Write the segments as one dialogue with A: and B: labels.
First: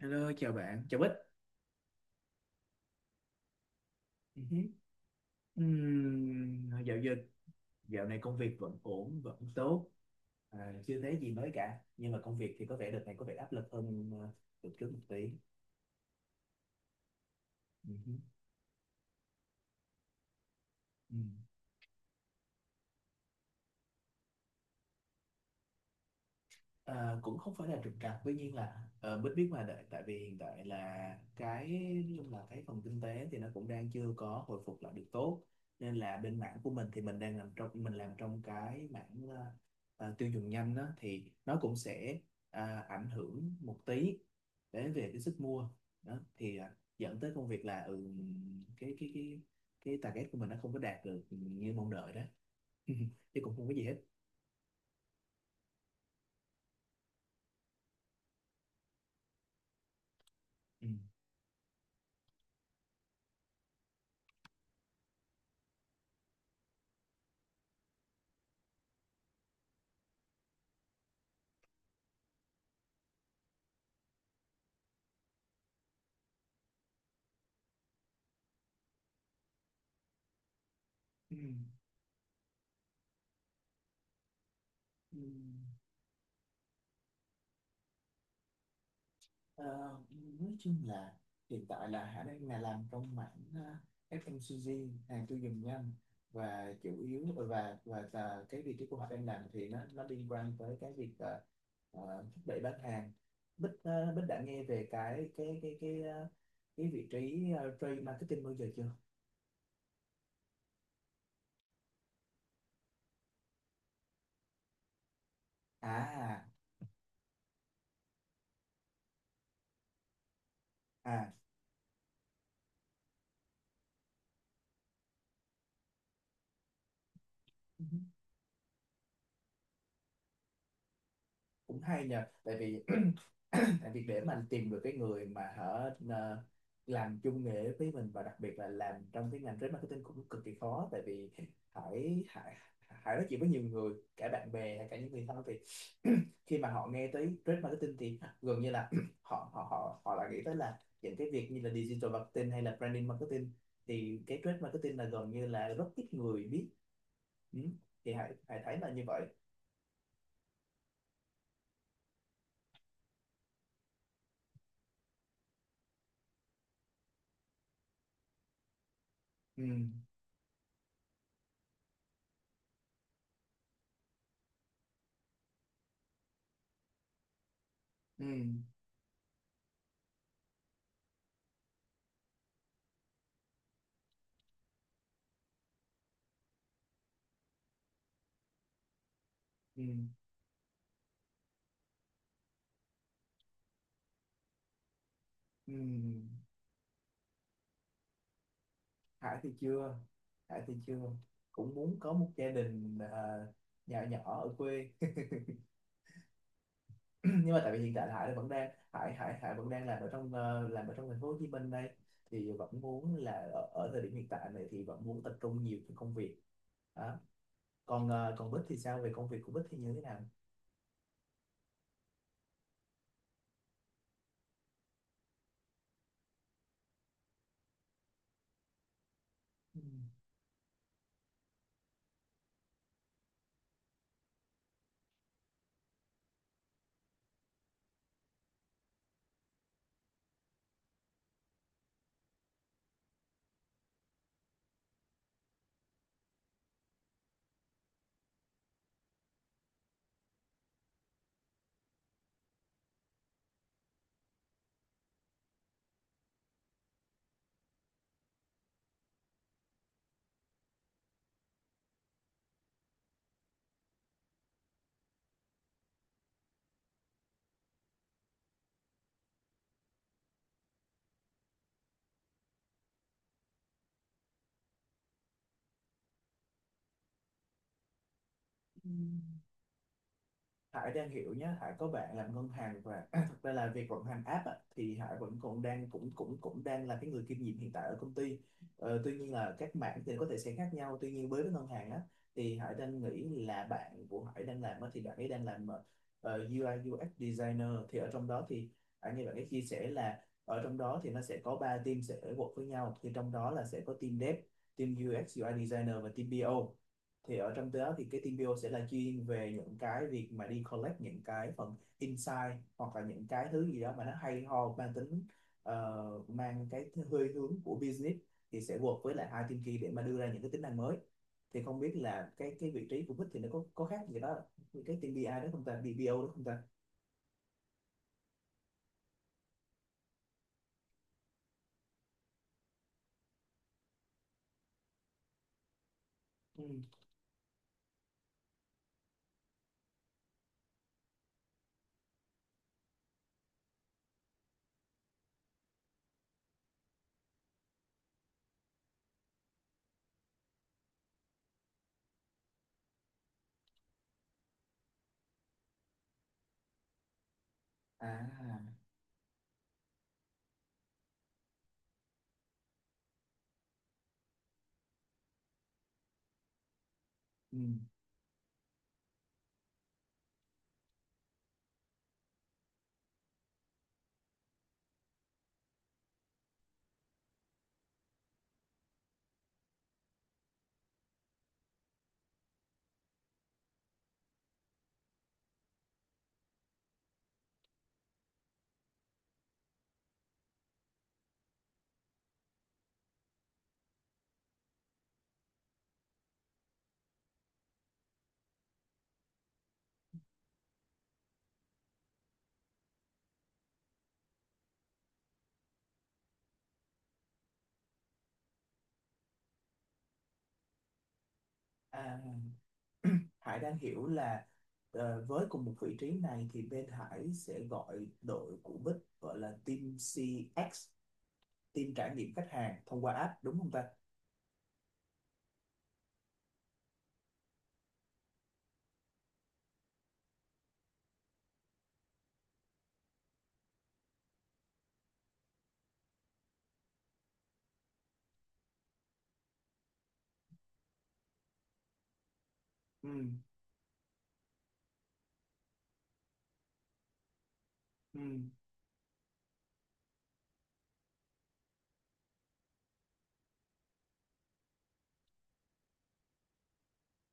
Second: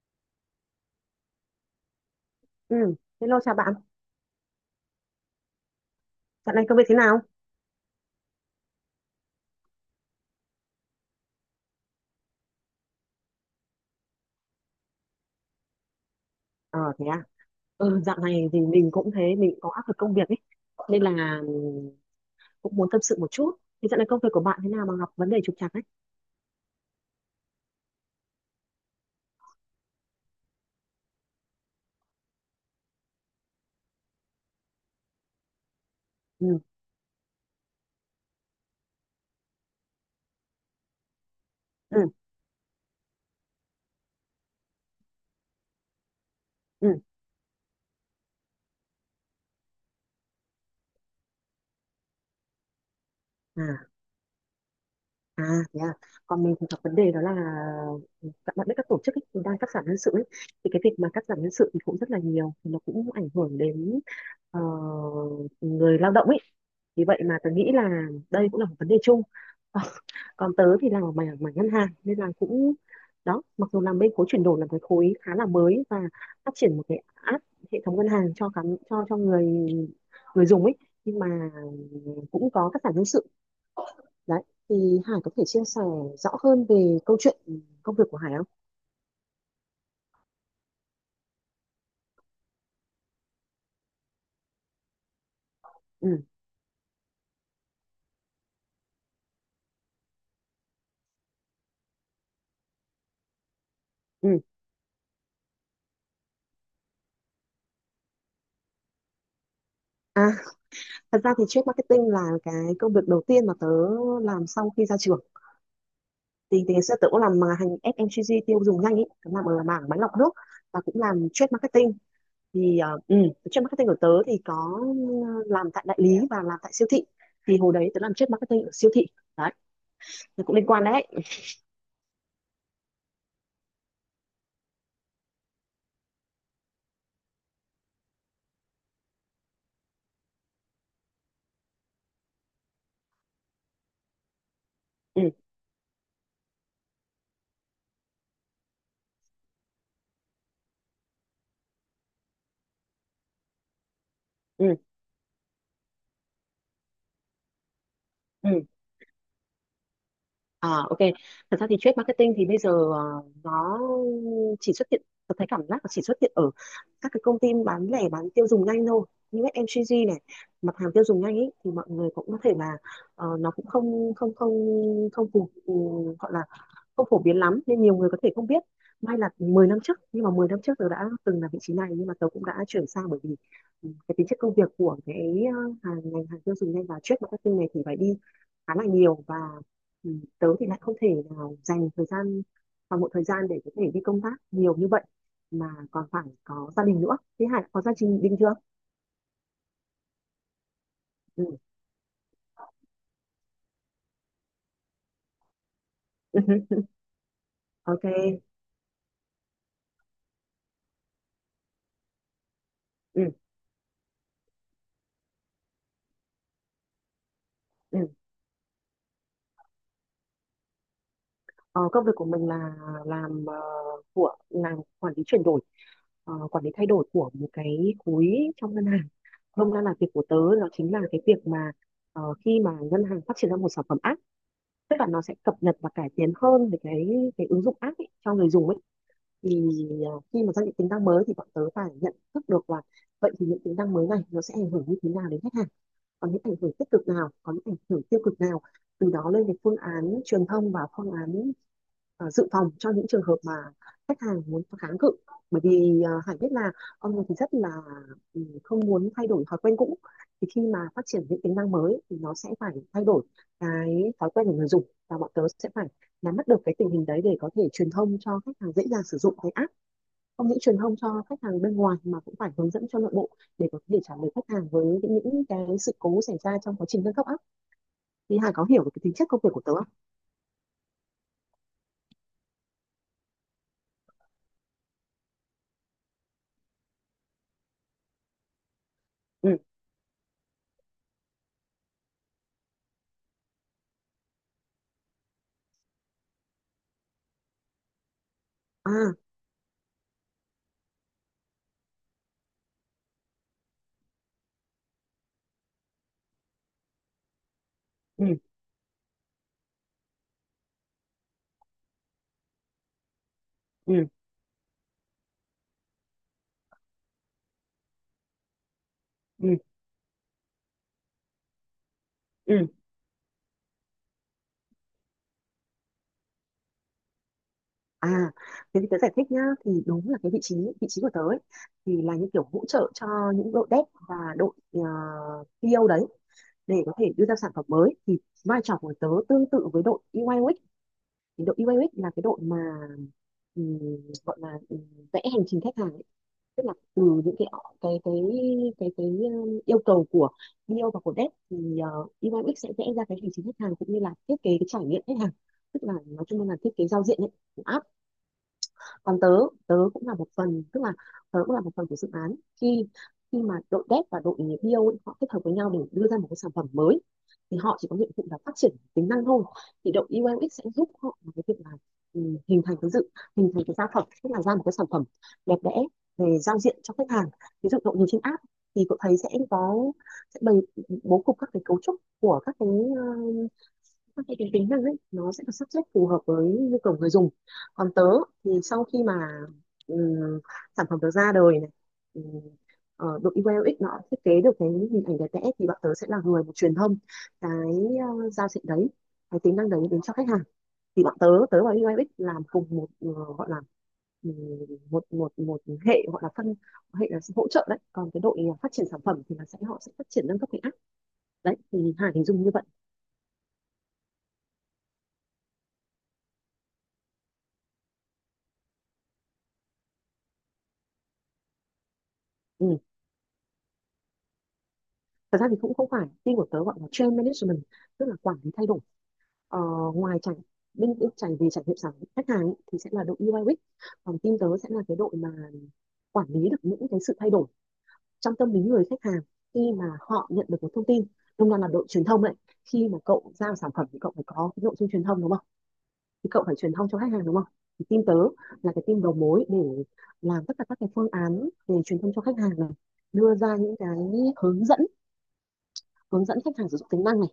A: Hello, chào bạn, chào Bích.
B: Ừ, hello chào bạn.
A: Ừ hứ.
B: Dạo này công việc thế
A: Dạo giờ
B: nào?
A: dạo này công việc vẫn ổn, vẫn tốt, chưa thấy gì mới cả. Nhưng mà công việc thì có vẻ đợt này có vẻ áp lực hơn đợt trước một tí.
B: Ờ thế à.
A: Ừ
B: Ừ,
A: hứ.
B: dạo này thì mình cũng thế, mình cũng có áp lực công việc ấy. Nên
A: Ừ.
B: là cũng muốn tâm sự một chút. Thì dạo này công việc của bạn thế nào mà gặp vấn đề trục trặc ấy?
A: À, cũng không phải là trục trặc, tuy nhiên là Bích biết mà đợi, tại vì hiện tại là cái, nói chung là cái phần kinh tế thì nó cũng đang chưa có hồi phục lại được tốt, nên là bên mảng
B: Ừ,
A: của mình thì mình làm trong cái mảng tiêu dùng nhanh đó, thì nó cũng
B: ừ,
A: sẽ ảnh hưởng một tí đến về cái sức mua đó, thì
B: ừ.
A: dẫn tới công việc là cái cái cái cái target của mình nó không có đạt được như mong đợi đó, chứ cũng không có gì
B: À,
A: hết.
B: à thế à. Còn mình thì gặp vấn đề đó là các bạn biết các tổ chức ấy, thì đang cắt giảm nhân sự ấy. Thì cái
A: Ừ.
B: việc mà cắt giảm nhân sự thì cũng rất là nhiều, thì nó cũng ảnh hưởng đến ờ, người lao động ấy. Vì vậy mà tôi nghĩ là đây cũng là một vấn đề chung. Còn tớ thì làm ở mảng mảng ngân hàng nên là cũng đó, mặc dù làm bên khối chuyển đổi là cái khối khá là mới và phát triển một cái app hệ thống ngân hàng cho khán cho người người dùng ấy, nhưng mà
A: Ừ.
B: cũng có cắt giảm nhân sự đấy. Thì
A: Ừ.
B: Hải có thể chia sẻ rõ hơn về câu chuyện công việc của Hải không?
A: Ờ, nói chung là hiện tại là Hải đang là làm trong mảng FMCG, hàng tiêu dùng nhanh,
B: Ừ,
A: và chủ yếu và cái vị trí của Hải đang làm thì nó liên quan tới cái việc thúc đẩy bán hàng. Bích đã
B: ừ.
A: nghe về cái vị trí trade marketing bao giờ chưa?
B: À, thật ra thì trade marketing là cái công việc đầu tiên mà tớ làm sau khi ra trường.
A: à
B: Thì ngày xưa tớ cũng làm mà hành FMCG tiêu dùng nhanh ấy, tớ làm ở mảng máy lọc nước và cũng làm
A: à
B: trade marketing. Thì trade marketing của tớ thì có làm tại đại lý và làm tại siêu thị, thì hồi đấy tớ
A: cũng
B: làm trade marketing ở siêu thị đấy, nó cũng liên quan đấy.
A: cũng hay nhờ, tại vì tại vì để mà anh tìm được cái người mà hở làm chung nghề với mình, và đặc biệt là làm trong cái ngành trade marketing cũng cực kỳ khó, tại vì Hải Hải Hải nói chuyện với nhiều người, cả bạn bè hay cả những
B: Ừ,
A: người thân, thì khi mà họ nghe tới trade marketing thì gần như là họ họ họ họ lại nghĩ tới là những cái việc như là digital marketing hay là branding marketing, thì cái trade
B: ừ,
A: marketing là gần như là rất ít người biết. Ừ. Thì Hải
B: ừ.
A: Hải thấy là như vậy.
B: À, ok, thật ra thì trade marketing thì bây giờ nó chỉ xuất hiện, tớ thấy cảm giác là chỉ xuất hiện ở các cái công ty bán lẻ bán tiêu dùng nhanh thôi, như
A: Ừ.
B: FMCG này, mặt hàng tiêu dùng nhanh ấy, thì mọi người cũng có thể là nó cũng không không phù gọi là không phổ biến lắm nên nhiều người có
A: Ừ.
B: thể không biết. May là 10 năm trước, nhưng mà 10 năm trước tớ đã từng là vị trí này, nhưng mà tớ cũng đã chuyển sang bởi vì ừ, cái tính chất công việc của cái ngành hàng tiêu dùng nhanh và trade marketing này thì phải đi khá là nhiều và
A: Ừ.
B: ừ, tớ thì lại không thể nào dành thời gian, toàn bộ thời gian để có thể đi công tác nhiều như vậy, mà
A: Ừ.
B: còn phải có gia đình nữa. Thế Hải có gia đình chưa?
A: Hải thì chưa. Hải thì chưa.
B: Ừ.
A: Cũng muốn có một gia đình nhỏ nhỏ ở quê nhưng mà tại vì hiện
B: Ok.
A: tại là Hải vẫn đang làm ở trong làm ở trong thành phố Hồ Chí Minh đây, thì vẫn muốn
B: Ừ.
A: là ở thời điểm hiện tại này thì vẫn muốn tập trung nhiều cho công việc đó.
B: Ừ.
A: Còn còn Bích thì sao, về công việc của Bích thì như thế nào?
B: Ờ, công việc của mình là làm ờ, của làm quản lý chuyển đổi, quản lý thay đổi của một cái khối trong ngân hàng. Hôm nay là việc của tớ nó chính là cái việc mà khi mà ngân hàng phát triển ra một sản phẩm app, tức là nó sẽ cập nhật và cải tiến hơn về cái ứng dụng app ấy, cho người dùng ấy. Thì khi mà ra những tính năng mới thì bọn tớ phải nhận thức được là vậy thì những tính năng mới này nó sẽ ảnh hưởng như thế nào đến khách hàng, có những ảnh hưởng tích cực nào, có những ảnh hưởng tiêu cực nào, từ đó lên cái phương án truyền thông và phương án dự phòng cho những trường hợp mà khách hàng muốn kháng cự. Bởi vì Hải biết là con người thì rất là không muốn thay đổi thói quen cũ, thì khi mà phát triển những tính năng mới thì nó sẽ phải thay đổi cái thói quen của người dùng, và bọn tớ sẽ phải nắm bắt được cái tình hình đấy để có thể truyền thông cho khách hàng dễ dàng sử dụng cái app, không những truyền thông cho khách hàng bên ngoài mà cũng phải hướng dẫn cho nội bộ để có thể trả lời khách hàng với những cái sự cố xảy ra trong quá trình nâng cấp á. Thì Hà có hiểu
A: Ừ.
B: được cái tính chất công việc của tớ không?
A: Hải đang hiểu nhé, Hải có bạn làm ngân hàng, và thực ra là việc vận hành app á, thì Hải vẫn còn đang cũng cũng cũng đang là cái người kiêm nhiệm hiện tại ở công ty. Ờ, tuy nhiên là
B: Ừ,
A: các mảng thì có thể sẽ khác nhau. Tuy nhiên với cái ngân hàng á, thì Hải đang nghĩ là bạn của Hải đang làm á, thì bạn ấy đang làm UI UX designer. Thì ở trong đó thì
B: à,
A: Hải nghe bạn ấy chia sẻ là ở trong đó thì nó sẽ có 3 team sẽ work với nhau, thì trong đó là sẽ có team dev, team UX UI designer và team PO. Thì ở trong đó thì cái
B: ừ,
A: team PO sẽ là chuyên về những cái việc mà đi collect những cái phần insight hoặc là những cái thứ gì đó mà
B: ừ,
A: nó hay ho, mang tính mang cái hơi hướng của business, thì sẽ work với lại hai
B: ừ,
A: team kia để mà đưa ra những cái tính năng mới. Thì không biết là cái
B: ừ.
A: cái vị trí của Bích thì nó có khác gì đó như cái team BI đó không ta, BPO đó không ta?
B: À thế thì tớ giải thích nhá, thì đúng là cái vị trí của tớ ấy, thì là như kiểu hỗ trợ cho những đội dev và đội PO đấy,
A: Ừ.
B: để có thể đưa ra sản phẩm mới, thì vai trò của tớ tương tự với đội UI UX. Thì đội UI UX là cái đội mà gọi là vẽ hành trình khách hàng ấy. Tức là từ những cái cái cái yêu cầu của bio và của dev thì UIX sẽ vẽ ra cái hành trình khách hàng cũng như là thiết kế cái trải nghiệm khách hàng, tức là nói chung là thiết kế giao diện ấy, của app.
A: À.
B: Còn tớ, tớ cũng là một phần tức là tớ cũng là một phần của dự án khi khi mà đội dev và đội bio ấy, họ kết hợp với nhau để đưa ra một cái sản phẩm mới, thì
A: Ừ.
B: họ chỉ có nhiệm vụ là phát triển tính năng thôi, thì đội UX sẽ giúp họ vào cái việc là ừ, hình thành cái dự hình thành cái sản phẩm, tức là ra một cái sản phẩm đẹp đẽ về giao diện cho khách hàng. Ví dụ cậu nhìn trên app thì cậu thấy sẽ có, sẽ bày bố cục các cái cấu trúc của các cái ờ, thì cái tính năng ấy nó sẽ được sắp xếp phù hợp với nhu cầu người dùng. Còn tớ thì sau khi mà ừm, sản phẩm tớ ra đời này, ừm, đội UI UX nó thiết kế được cái hình ảnh đẹp đẽ thì bọn tớ sẽ là người mà truyền thông cái giao diện đấy, cái tính năng đấy đến cho khách hàng. Thì bọn tớ tớ và UI UX làm cùng một ờ, gọi là ừm, một một một hệ, gọi là phân hệ, là hỗ trợ đấy. Còn cái đội phát triển sản phẩm thì là sẽ, họ sẽ phát triển nâng cấp cái app đấy. Thì Hải hình dung
A: À.
B: như vậy.
A: Hải đang hiểu là với cùng một vị trí này thì bên Hải sẽ gọi đội của Bích gọi là team CX, team trải nghiệm khách hàng
B: Ừ.
A: thông qua app, đúng không ta?
B: Thật ra thì cũng không phải, team của tớ gọi là change management, tức là quản lý thay đổi. Ờ, ngoài trải bên bên trải Về trải nghiệm sản khách hàng ý, thì sẽ là đội UI UX, còn team tớ sẽ là cái đội mà quản lý được những cái sự thay đổi trong tâm lý người khách hàng khi mà họ nhận được một thông tin, đồng đoàn là đội truyền thông đấy. Khi mà
A: Ừ.
B: cậu giao sản phẩm thì cậu phải có cái nội dung truyền thông đúng không, thì cậu phải truyền thông cho khách hàng đúng không, thì team tớ
A: Ừ.
B: là cái team đầu mối để làm tất cả các cái phương án về truyền thông cho khách hàng này, đưa ra những cái hướng dẫn hướng dẫn khách hàng sử dụng tính năng này,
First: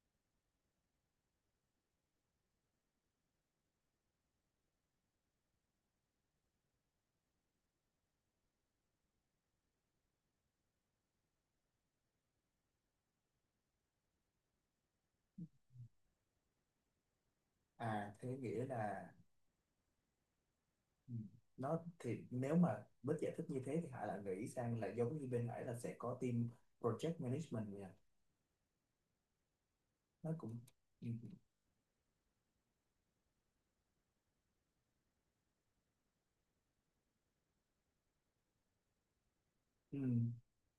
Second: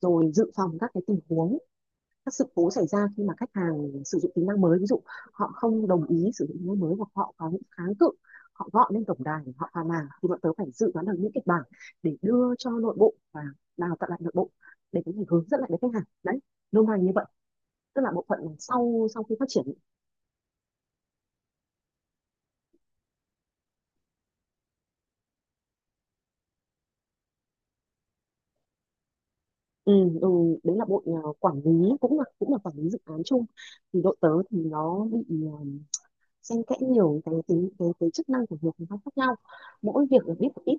B: rồi dự phòng các cái tình huống, các sự cố xảy ra khi mà khách hàng sử dụng tính năng mới, ví dụ họ không đồng ý sử dụng tính năng mới hoặc họ có những kháng cự, họ gọi lên tổng đài họ phàn nàn, thì bọn tớ phải dự đoán được những kịch bản để đưa cho nội bộ và đào tạo lại nội bộ để có thể hướng dẫn lại với khách hàng đấy, nôm na như vậy. Tức là
A: À
B: bộ
A: thế
B: phận
A: nghĩa là
B: sau sau khi phát triển.
A: ừ, nó thì nếu mà với giải thích như thế thì Hải lại nghĩ sang là giống như bên Hải là sẽ có team project management nha.
B: ừ, ừ,
A: Nó cũng
B: Đấy là bộ
A: ừ.
B: quản lý cũng là quản lý dự án chung. Thì đội tớ thì nó bị xen kẽ nhiều cái tính cái chức năng của nhiều phòng ban khác nhau,
A: Ừ.
B: mỗi việc được biết một ít.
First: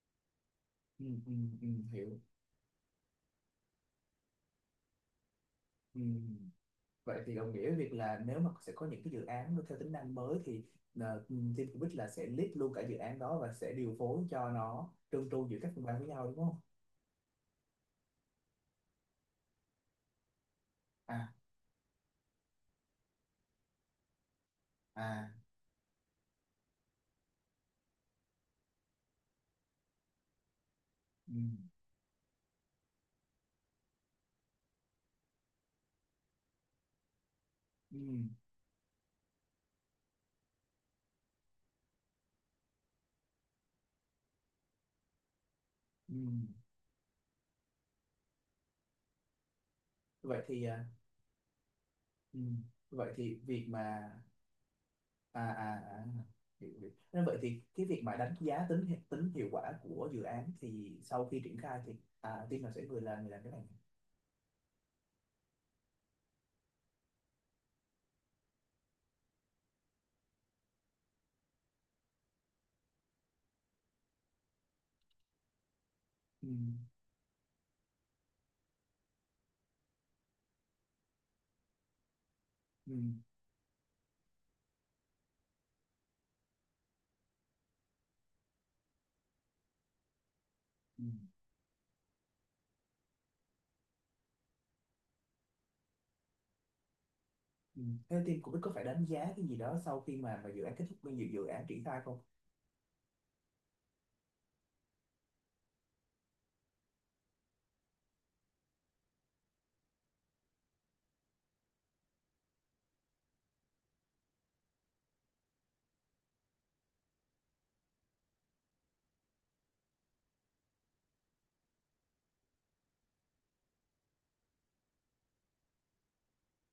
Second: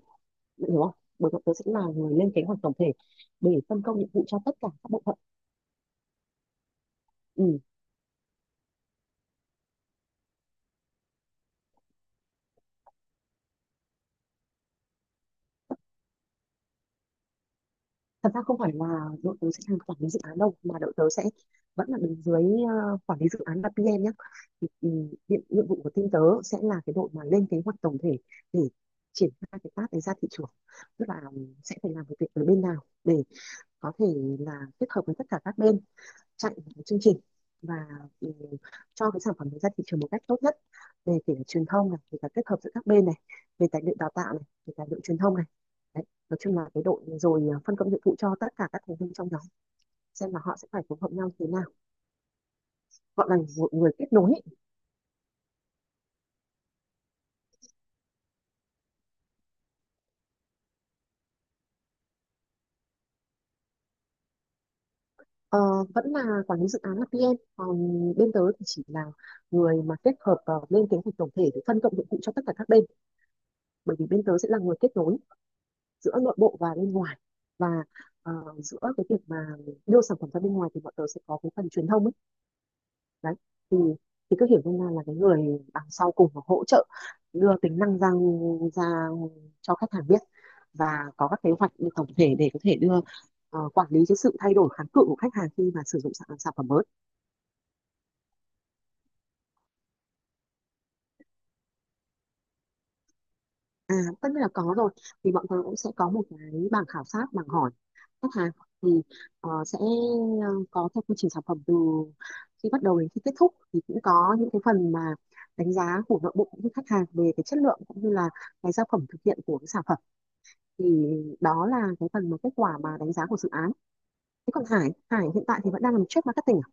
B: Bạn hiểu không?
A: ừ,
B: Bởi
A: ừ,
B: vậy tớ
A: ừ,
B: sẽ là người
A: hiểu.
B: lên kế hoạch tổng thể để phân công nhiệm vụ cho tất cả các bộ phận.
A: Ừ. Vậy thì đồng
B: Ừ.
A: nghĩa việc là nếu mà sẽ có những cái dự án nó theo tính năng mới thì team của Bích là sẽ lead luôn cả dự án đó và sẽ điều phối cho nó trơn tru giữa các phòng ban với nhau, đúng không?
B: Thật ra không phải là đội tớ sẽ làm quản lý dự án đâu, mà đội tớ sẽ
A: À.
B: vẫn là đứng dưới quản lý dự án là PM nhé. Thì, ừ, nhiệm,
A: À.
B: nhiệm vụ của team tớ sẽ là cái đội mà lên kế hoạch tổng thể để triển khai cái task đấy ra thị trường. Tức là
A: Ừ.
B: sẽ phải làm việc ở bên nào để có thể là kết hợp với tất cả các bên, chặn chương trình, và
A: Ừ.
B: ừ, cho cái sản phẩm đấy ra thị trường một cách tốt nhất, về kể cả truyền thông này, về cả kết hợp giữa các bên này, về tài liệu đào tạo này, về tài liệu truyền thông này, đấy,
A: Ừ.
B: nói chung là cái đội rồi phân công nhiệm vụ cho tất cả các thành viên trong nhóm, xem là
A: Vậy
B: họ
A: thì
B: sẽ phải phối hợp nhau thế nào,
A: ừ, vậy
B: gọi
A: thì
B: là
A: việc
B: một người kết
A: mà
B: nối.
A: à. Hiểu, hiểu. Nên vậy thì cái việc mà đánh giá tính hiệu quả của dự án thì sau khi triển khai thì à, team nào sẽ người làm cái này?
B: Ờ, vẫn là quản lý dự án là PM, còn bên tớ thì chỉ là người mà kết hợp lên kế hoạch tổng thể để phân công nhiệm vụ cho tất cả các bên, bởi vì bên tớ sẽ là người kết nối giữa nội
A: ừ,
B: bộ và bên ngoài, và ờ, giữa cái việc mà đưa sản phẩm ra bên ngoài thì bọn tớ sẽ có cái phần truyền thông ấy.
A: ừ,
B: Đấy, thì thì cứ hiểu nôm na là cái người đằng sau cùng và hỗ trợ đưa tính năng ra ra cho khách hàng biết, và
A: ừ,
B: có các kế hoạch tổng thể để có thể đưa quản lý cái sự thay đổi kháng cự của khách hàng khi mà sử dụng sản phẩm mới.
A: ừ. Thế team của Bích có phải đánh giá cái gì đó sau khi mà dự án kết thúc, bao nhiêu dự án triển khai không?
B: À, tất nhiên là có rồi, thì bọn tôi cũng sẽ có một cái bảng khảo sát, bảng hỏi khách hàng, thì sẽ có theo quy trình sản phẩm từ khi bắt đầu đến khi kết thúc, thì cũng có những cái phần mà đánh giá của nội bộ cũng như khách hàng về cái chất lượng cũng như là cái sản phẩm thực hiện của cái sản phẩm, thì đó là cái phần mà kết quả mà đánh giá của dự án. Thế còn Hải Hải hiện tại thì vẫn đang làm trade marketing à?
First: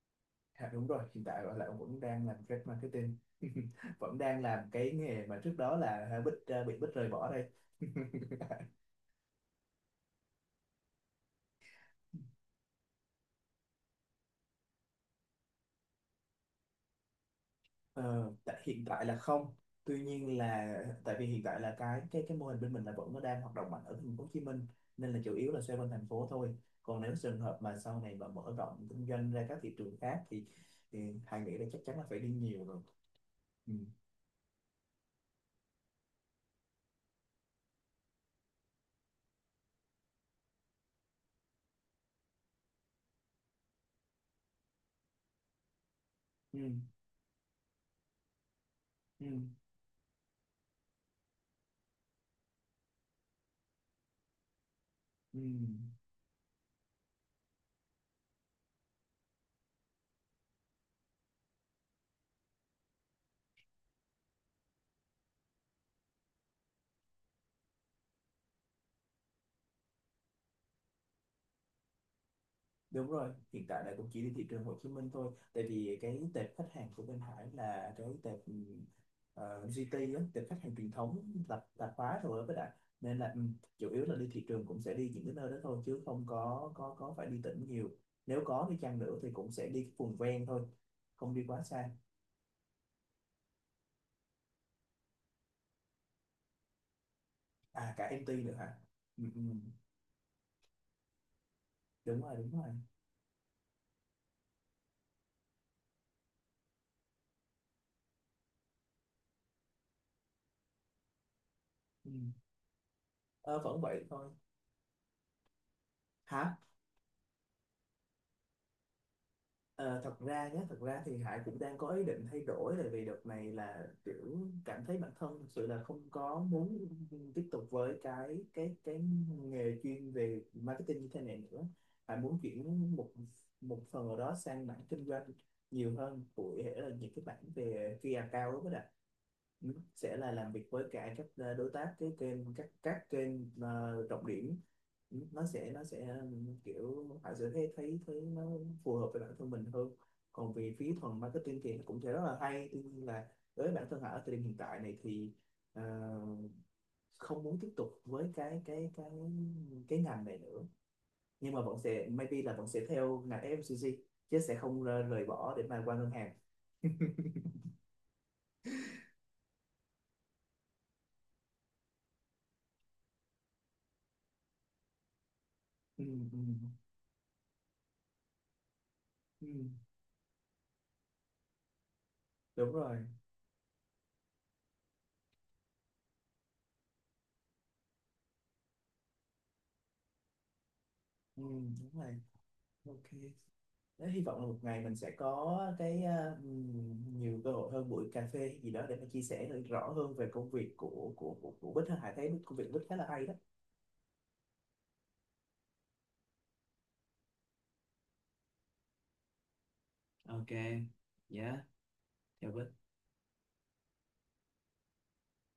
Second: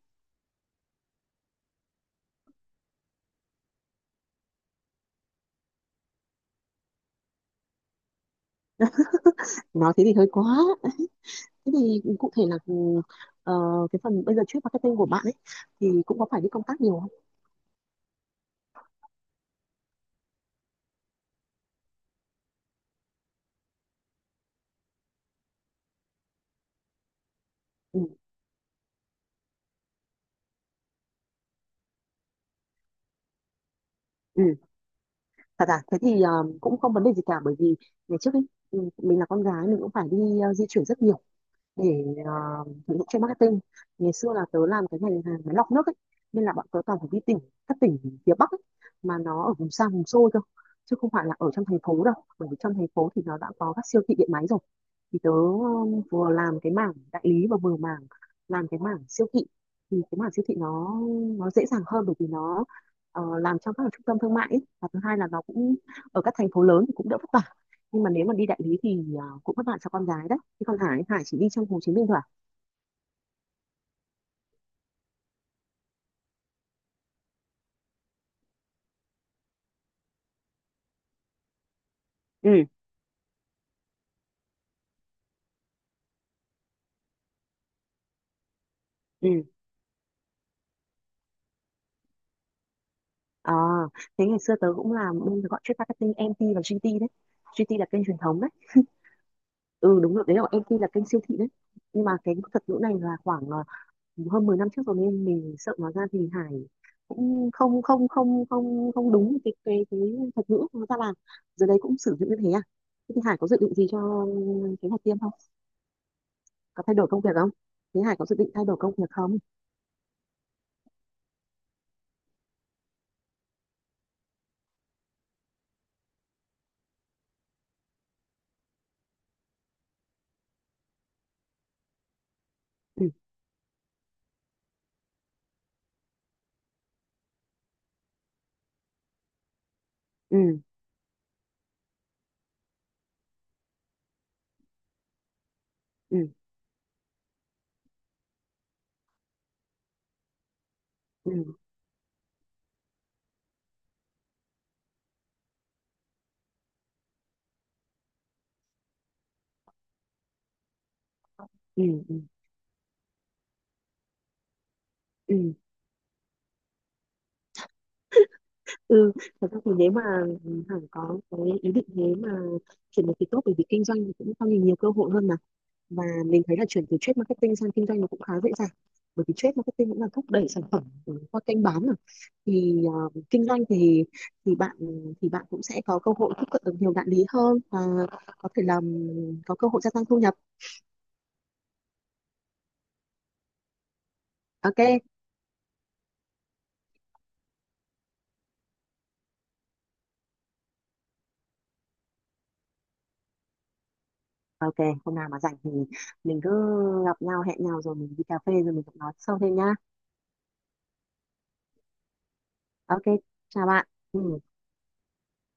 A: À, đúng rồi, hiện tại là ông vẫn đang làm trade marketing. Vẫn đang làm cái nghề mà trước đó là Bích bị Bích rời bỏ đây.
B: Nói thế thì hơi quá. Thế thì cụ thể là ờ, cái phần bây giờ trade marketing của bạn ấy thì cũng có phải đi công tác nhiều không?
A: Ờ, tại hiện tại là không. Tuy nhiên là tại vì hiện tại là cái cái mô hình bên mình là vẫn nó đang hoạt động mạnh ở thành phố Hồ Chí Minh, nên là chủ yếu là xoay quanh thành phố thôi. Còn nếu trường hợp mà sau này
B: Ừ.
A: mà mở rộng kinh doanh ra các thị trường khác thì Hải nghĩ là chắc chắn là phải đi nhiều rồi. Ừ.
B: Ừ. Thật à? Thế thì cũng không vấn đề gì cả, bởi vì ngày trước ấy, mình là con gái, mình cũng phải đi di chuyển rất nhiều để sử dụng cho marketing. Ngày xưa là tớ làm cái ngành hàng máy lọc nước ấy, nên là
A: Ừ.
B: bọn tớ toàn phải đi tỉnh, các tỉnh phía Bắc ấy, mà
A: Ừ.
B: nó ở vùng xa vùng xôi thôi, chứ không phải là ở trong thành phố đâu, bởi vì trong thành phố thì nó đã có các siêu thị điện máy rồi, thì tớ
A: Ừ.
B: vừa làm cái mảng đại lý và vừa mảng làm cái mảng siêu thị, thì cái mảng siêu thị nó dễ dàng hơn, bởi vì nó làm trong các trung tâm thương mại ấy. Và thứ hai là nó cũng ở các thành phố lớn thì cũng đỡ vất vả, nhưng mà nếu mà đi đại lý thì cũng vất vả cho con gái đấy, chứ còn Hải Hải chỉ đi trong Hồ Chí Minh thôi à?
A: Đúng rồi, hiện tại là cũng chỉ đi thị trường Hồ Chí Minh thôi. Tại vì cái tệp khách hàng của bên Hải là cái tệp GT á, tệp khách hàng truyền thống, tạp tạp hóa rồi
B: Ừ.
A: với lại, nên là chủ yếu là đi thị trường cũng sẽ đi những cái nơi đó thôi, chứ không có phải đi tỉnh nhiều. Nếu có đi chăng nữa
B: Ừ.
A: thì cũng sẽ đi cái vùng ven thôi, không đi quá xa.
B: À, thế ngày xưa tớ cũng làm bên gọi trade marketing MT và GT đấy, GT là
A: À cả
B: kênh truyền
A: MT
B: thống đấy.
A: nữa hả? Ừ, ừ,
B: Ừ, đúng rồi, đấy là MT là kênh siêu thị đấy, nhưng mà
A: Đúng
B: cái
A: rồi, đúng
B: thuật
A: rồi.
B: ngữ này là khoảng hơn 10 năm trước rồi, nên mình sợ nói ra thì Hải cũng không không không không không đúng cái thuật ngữ nó ra làm giờ đấy cũng
A: Ừ.
B: sử dụng như thế à? Thế thì Hải có dự
A: Ờ,
B: định
A: vẫn
B: gì
A: vậy
B: cho
A: thôi.
B: kế hoạch tiêm không?
A: Hả?
B: Có thay đổi công việc không? Thế Hải có dự định thay đổi công việc không?
A: Ờ, thật ra nhé, thật ra thì Hải cũng đang có ý định thay đổi, tại vì đợt này là kiểu cảm thấy bản thân thực sự là không có muốn tiếp tục với cái nghề chuyên về marketing như thế này nữa. Hải muốn chuyển
B: Ừ.
A: một một phần ở đó sang mảng kinh doanh nhiều hơn, cụ thể là những cái mảng về key account đó. Ừ, sẽ là làm
B: Ừ.
A: việc với cả các đối tác, cái kênh, các kênh trọng điểm. Nó sẽ
B: Ừ.
A: kiểu họ sẽ thấy thấy thấy nó phù hợp với bản thân mình hơn. Còn về phía thuần
B: Ừ.
A: marketing thì nó cũng sẽ rất là hay, tuy nhiên là với bản thân họ ở thời điểm hiện tại này thì ờ, không muốn tiếp tục với cái ngành này nữa, nhưng mà bọn
B: Ừ.
A: sẽ
B: Ừ.
A: maybe là bọn sẽ theo ngành FMCG, chứ sẽ không rời rời
B: Ừ.
A: bỏ để mà qua ngân hàng.
B: Ừ, thật ra thì nếu mà Hằng có cái ý định thế mà chuyển được thì tốt, bởi vì kinh doanh thì cũng cho mình nhiều cơ hội hơn mà, và
A: ừ, ừ,
B: mình thấy là chuyển từ trade marketing sang kinh doanh nó cũng khá dễ dàng, bởi vì
A: ừ,
B: trade marketing cũng là thúc đẩy sản phẩm qua kênh bán mà,
A: Đúng
B: thì
A: rồi.
B: kinh doanh thì bạn thì bạn cũng sẽ có cơ hội tiếp cận được nhiều đại lý hơn và có thể làm có cơ hội gia tăng thu nhập.
A: Ừ, đúng rồi. OK. Thế hy vọng là một
B: Ok.
A: ngày mình sẽ có cái nhiều cơ hội hơn, buổi cà phê gì đó để mà chia sẻ được rõ hơn về công việc của của Bích ha. Hải thấy công việc Bích khá là hay đó.
B: Ok, hôm nào mà rảnh thì mình cứ gặp nhau, hẹn nhau rồi mình đi cà phê rồi mình cũng nói sâu thêm nhá.
A: OK. Dạ, chào Bích.
B: Ok, chào bạn. Ừ.